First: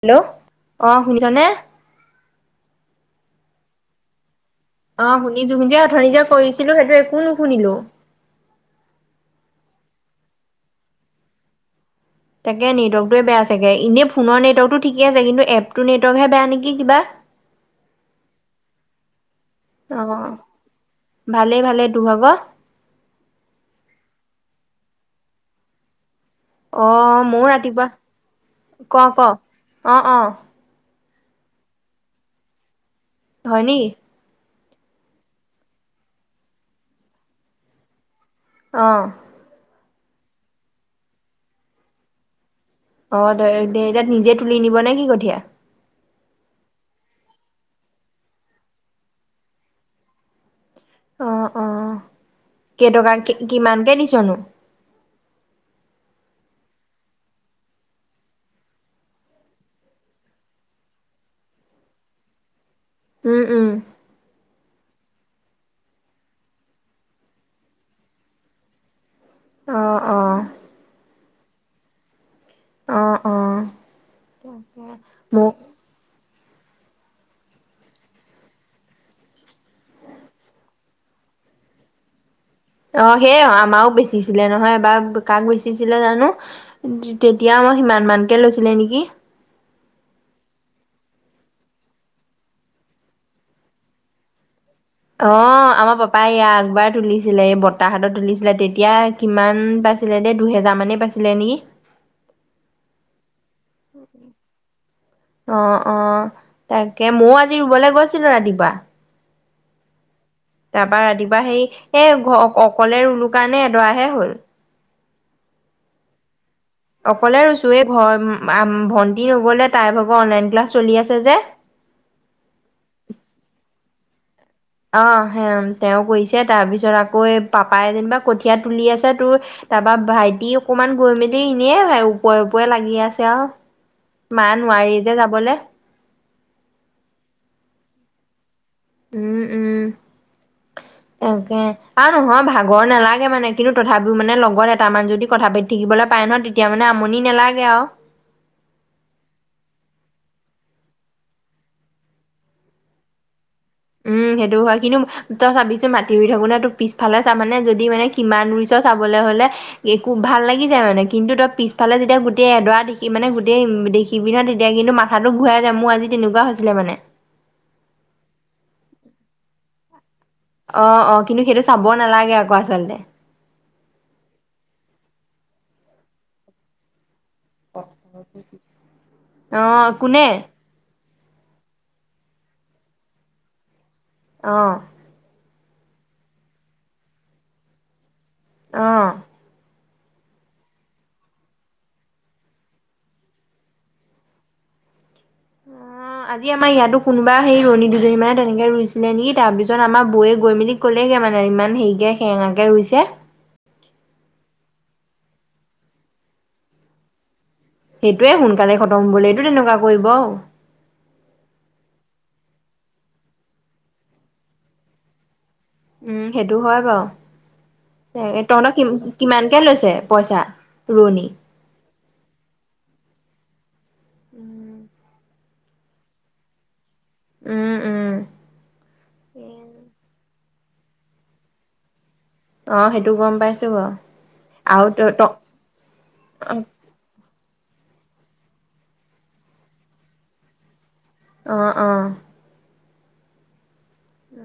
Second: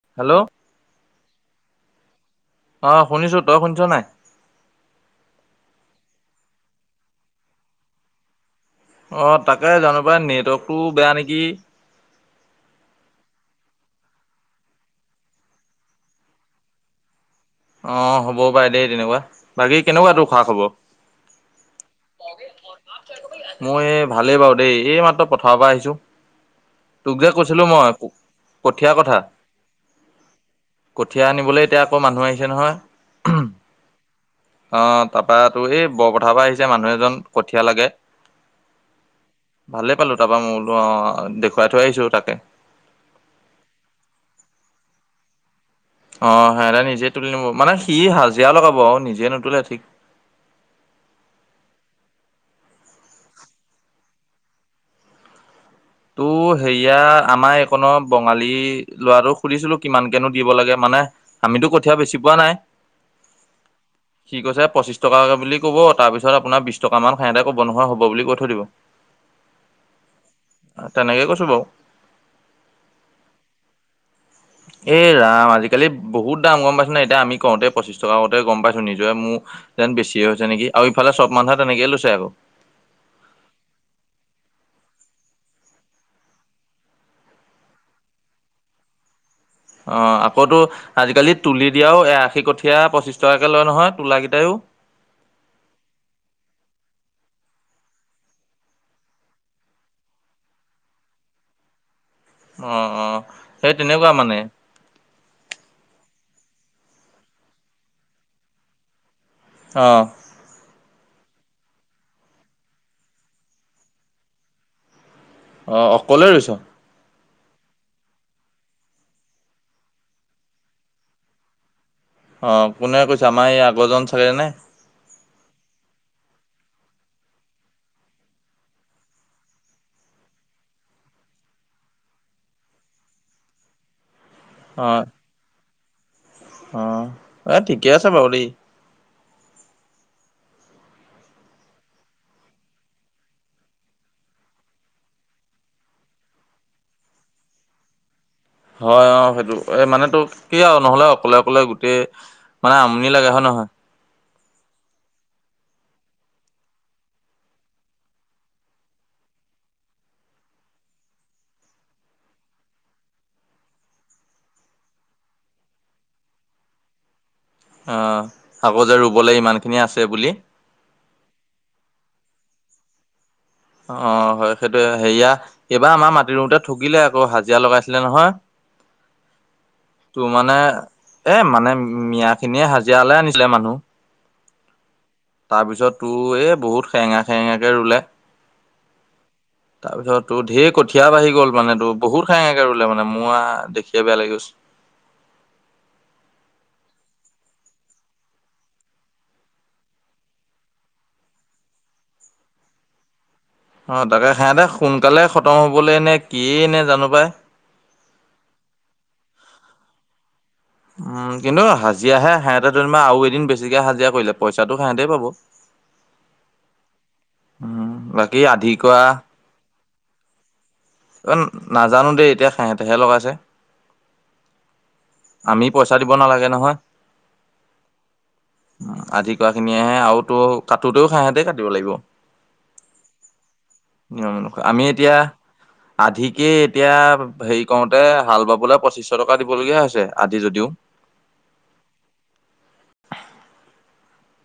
Hello, অহ শুনিছা নে অ শুনিছো, তই শুনিছ নাই? অঁ শুনিছো, অথনি যে কৰিছিলো সেইটো একো নুশুনিলো। অঁ তাকে জানো পাই নেটৱৰ্কতটো বেয়া নেকি। তাকে নেটৱৰ্কটোৱে বেয়া চাগে, এনেই ফোনৰ নেটৱৰ্কটো ঠিকে আছে কিন্তু এপটোৰ নেটৱৰ্কহে বেয়া নেকি কিবা? [inaudible] অঁ হ'ব পাৰে দেই তেনেকুৱা, বাকী অ কেনেকুৱা তোৰ খা খবৰ? ভালেই ভালেই টো ভাগ? মো এই ভালেই বাৰু দেই এই মাত্ৰ পথাৰৰ পা আহিছো। অ তোক যে ময়ো কৈছিলো ৰাতিপুৱা মই কঠিয়াৰ ক কথা। ক অ অ কঠীয়া আনিবলে এতিয়া আকৌ মানুহ আহিছে নহয়। হয় নি? অঁ তাপা টো সেই বৰ পথাৰ পা আহিছে মানুহ এজন কঠীয়া লাগে। অঁ' ভালেই পালোঁ তাপা মোবোলো অঁ দেখুৱাই থৈ আহিছো তাকে। অঁ ধেইজে নিজে তুলি নিব নে কি কঠীয়া? অঁ সিহতে নিজে তুলি নিব মানে সি হাজিৰা লগাব আও নিজে নুতলে ঠিক- অঁ অঁ কেইটকা কি কিমানকে দিছনো? টো হেৰীয়া আমাৰ এইকণ বঙালী ল'ৰাটোক সুধিছিলো কিমানকে নো দিব লাগে মানে- আমিতো কঠীয়া বেছি পোৱা নাই। উম উম' সি কৈছে পঁচিশ টকাকে বুলি ক'ব তাৰপিছত আপোনাৰ বিছ টকামান সেহেতে ক'ব নহয় হ'ব বুলি কৈ থৈ দিব। অঁ অঁ' তেনেকে কৈছো বাৰু। অঁ অঁ' এই ৰাম আজি- কালি বহুত দাম গম পাইছনে নাই এতিয়া আমি কওঁতে পঁচিশ টকা কওঁতে গম পাইছো নিজৰে মো- যেন বেছি হৈছে নেকি। আৰু ইফালে চব মানুহে তেনেকেই লৈছে আক। অঁ সে আও আমাও বেচিছিলে নহয় এবাৰ কাক বেচিছিলে জানো? তেতিয়া মই আমা সিমান মানকে লৈছিলে নেকি। অঁ আকৌতো আজিকালি তুলি দিয়াও এ আশী কঠীয়া পঁচিছ টকাকে লয় নহয় তোলাকেইটায়ো। অঁ আমাৰ পাপাই এই আকবাৰ তুলিছিলে এই বত্তাহত তুলিছিলে তেতিয়া- কিমান পাইছিলে দেই দুহেজা মানেই পাইছিলে নেকি। অঁ অঁ' সেই তেনেকুৱা মানে। অঁ অঁ তাকে ময়ো আজি ৰুবলে গৈছিলো ৰাতিপুৱা। অঁ' তাপা ৰাতিপুৱা সেই এ অকলে ৰুলো কাৰণে এডৰাহে হল। অঁ অকলে ৰুইছ। অকলে ৰুইছো এই ভন্টি ৰুবলে তাইৰ ভাগ অনলাইন ক্লাছ চলি আছে যে। অঁ কোনে কৈছে আমাৰ এই আগৰজন চাগে নে। অঁহ সে তেওঁ কৰিছে তাৰ পিছত আকৌ এই পাপাই যেনিবা কঠীয়া তুলি আছে তোৰ- তাপা ভাইটি অকমান গৈ মেলি এনেই ওপৰে ওপৰে লাগি আছে আও। মা নোৱাৰি যে যাবলে। অঁ এই ঠিকে আছে বাৰু দেই। উম' উম' তাকে আৰু নহয় ভাগৰ নালাগে মানে কিন্তু তথাপিও মানে লগত এটামান যদি কথা পাতি থাকিবলে পায় নহয় তেত- তিয়া মানে আমনি নালাগে আও। হয় অ সেইটো এ মানে তো কি আৰু নহ'লে অকলে অকলে গোটেই মানে আমনি লাগে হয় নহয় উম সেইটো হয় কিন্তু তই চাবিছোন মাটি ৰুই থাকোতে তোৰ পিছফালে চাবানে যদি মানে কিমান ৰুইছ চাবলৈ হ'লে একো ভাল লাগি যায় মানে কিন্তু তই পিছফালে যেতিয়া গোটেই এডৰা দেখি মানে গোটেই দেখি কিবি ন তেতিয়া কিন্তু মাথাটো ঘূৰাই যায় মো আজি তেনেকুৱা হৈছিলে মানে অ আকৌ যে ৰুবলে ইমানখিনি আছে বুলি অ অ কিন্তু সেইটো চাব নালাগে আকৌ আচলতে অ হয় সেইটোয়ে হেইয়া এইবাৰ আমাৰ মাটি ৰুওতে ঠগিলে আকৌ হা জীয়া লগাইছিলে নহয় অ কোনে তোৰ মানে এ মানে মিয়া খিনিয়ে হাজিয়ালে আনিছিলে মানুহ অ তাৰপিছত তোৰ এই বহুত সেৰেঙা সেৰেঙাকে ৰুলে অ তাৰপিছত তোৰ ধেৰ কঠীয়া বাঢ়ি গল মানে তোৰ বহুত সেৰেঙা কে ৰুলে মানে মো আ দেখিয়ে বেয়া লাগি গৈছে অ অ আজি আমাৰ ইয়াতো কোনোবা সেই ৰুৱনী দুজনী মানে তেনেকে ৰুইছিলে নেকি তাৰ পিছত আমাৰ বৌয়ে গৈ মেলি কলেগে মানে ইমান হেৰিকে সেৰেঙাকে ৰুইছে অ তাকে সেহঁতে সোনকালে খতম হ'বলৈ নে কিয়ে নে জানো পাই সেইটোৱে সোনকালে খতম হবলৈটো তেনেকুৱা কৰিব উম কিন্তু হাজিৰা হে সাঁত' দুনিমান আৰু এদিন বেছিকে হাজিৰা কৰিলে পইচাটো সেতেই পাব [inaudible] উম সেইটো হয় বাঅ উম বাকী তহঁতক আধি কি কৰা কিমানকে লৈছে পইচা? ৰোৱনী ইমান নাজানো দেই এতিয়া সেহেতেহে লগাইছে আমি পইচা দিব নালাগে নহয় উম উম আদি কোৱা খিনিয়েহে আওতো কটোতেও সাহঁা তেই কাটিব লাগিব অ সেইটো গম পাইছো বাৰু নিয়ম এনেকোৱা আমি আৰু ত এতিয়া ত আধিকে এতিয়া হেৰি কওতে হাল বাবলে পঁচিছশ টকা দিবলগীয়া হৈছে আজি যদিও অ অ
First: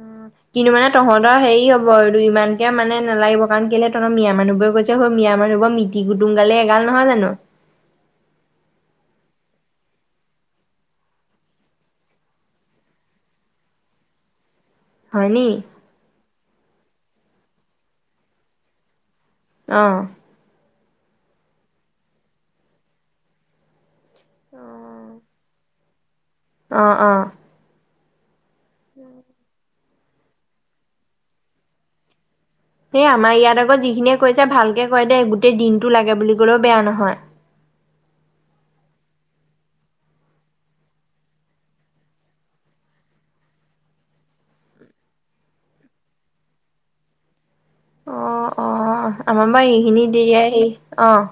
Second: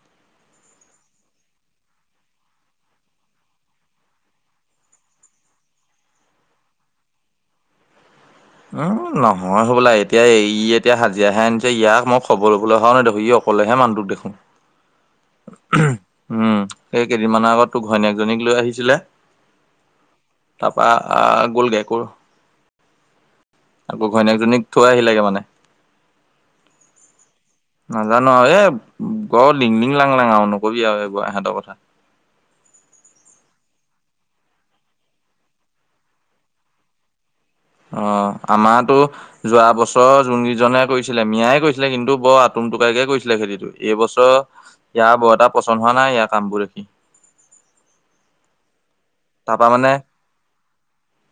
অ কিন্তু মানে তহঁতৰ হেৰি হব এইটো ইমানকে মানে নালাগিব কাৰণ কেলে তহঁত মিয়া মানুহবোৰে গৈছ ছে মিয়া মানুহবোঅ মিতি-গুটুম গালে এগাল নহয় জানো উম নহয় হ'বলা এতিয়া এই ই এতিয়া হাজিয়া হে আনিছে ইয়াক মই খবৰ লবলৈ অহাও মাই দেখোন ইয়ক ক'লেহে মানুহটোক দেখোন হয়নি উম এই কেইদিনমানৰ আগত তোক ঘৈণীয়েকজনীক লৈ আহিছিলে অ তাপা গ'লগে আকৌৰ আকৌ ঘৈণীয়েকজনীক থৈ আহিলেগে মানে অ অ নাজানো আও এ গ লিং লিং- লাং লাং আঅ নকবি আৰৱ এই এহেতৰ কথা এই আমাৰ ইয়াত আকৌ যিখিনিয়ে কৈছে ভালকে কয় দে গোটেই দিনটো লাগে বুলি ক'লেও বেয়া নহয় অ আমাৰটো যোৱা বছৰ যোনকেইজনে কৰিছিলে মিয়াই কৰিছিলে কিন্তু বৰ আতুম টোকাৰিকে কৰিছিলে খেতিটো এইবছৰ ইয়াৰ বৰ এটা পচন্দ হোৱা নাই ইাৰ কাম বোৰ দেখি অ অ আমাৰ তাৰপা বাৰ এইখিনি দেৰিয়াই স অ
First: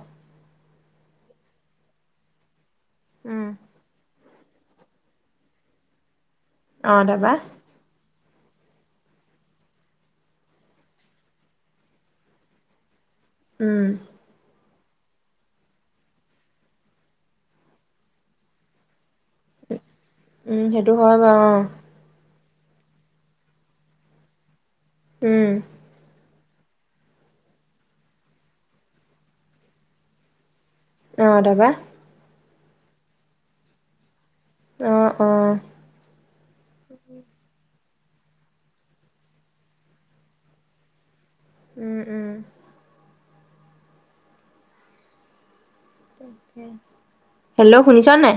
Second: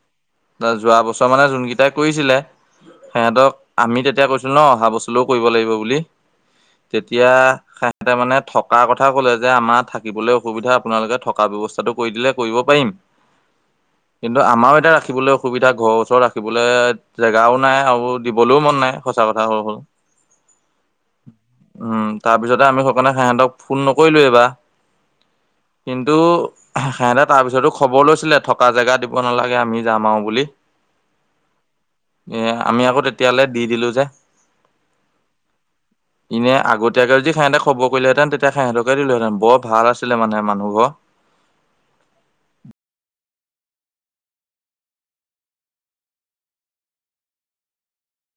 ত যোৱা বছৰ মানে যোন কেইটাই কৰিছিলে উম, সিহঁতক আমি তেতিয়া কৈছিলোঁ ন অহা বছৰ লো কৰিব লাগিব বুলি অ', তেতিয়া তাৰপা ইতে মানে থকা কথা কলে যে আমাৰ থাকিবলৈ অসুবিধা আপোনালোকে থকা ব্যয়ৱস্থাটো কৰি দিলে কৰিব উম, আমাৰ এতিয়া ৰাখিবলে সসুবিধা ঘৰৰ ওচৰত ৰাখিবলৈ জেগাও নাই আৰু দিবলৈও মন নাই সঁচা কথা হব হল উম, সেইটো হয় বাৰু অ', উম তাৰপিছতে আমি সকে সাইহঁতক ফোন নকৰিলোৱঁ ইবাৰ উম, কিন্তু সেহঁতে তাৰ পিছতো খবৰ লৈছিলে থকা জেগা দিব নালাগে আমি যাম আৰু বুলি অ দাবা এ আমি আকৌ তেতিয়ালৈ দি দিলো যে অ অ এনে আগতীয়াকে যদি সিহঁতে খবৰ কৰিলেহেতেন তেতিয়া সিহঁতকে দিলোহেতেন বৰ ভাল আছিলে মানে মানুহ ঘৰ উম উম হেল্ল' শুনিছ নাই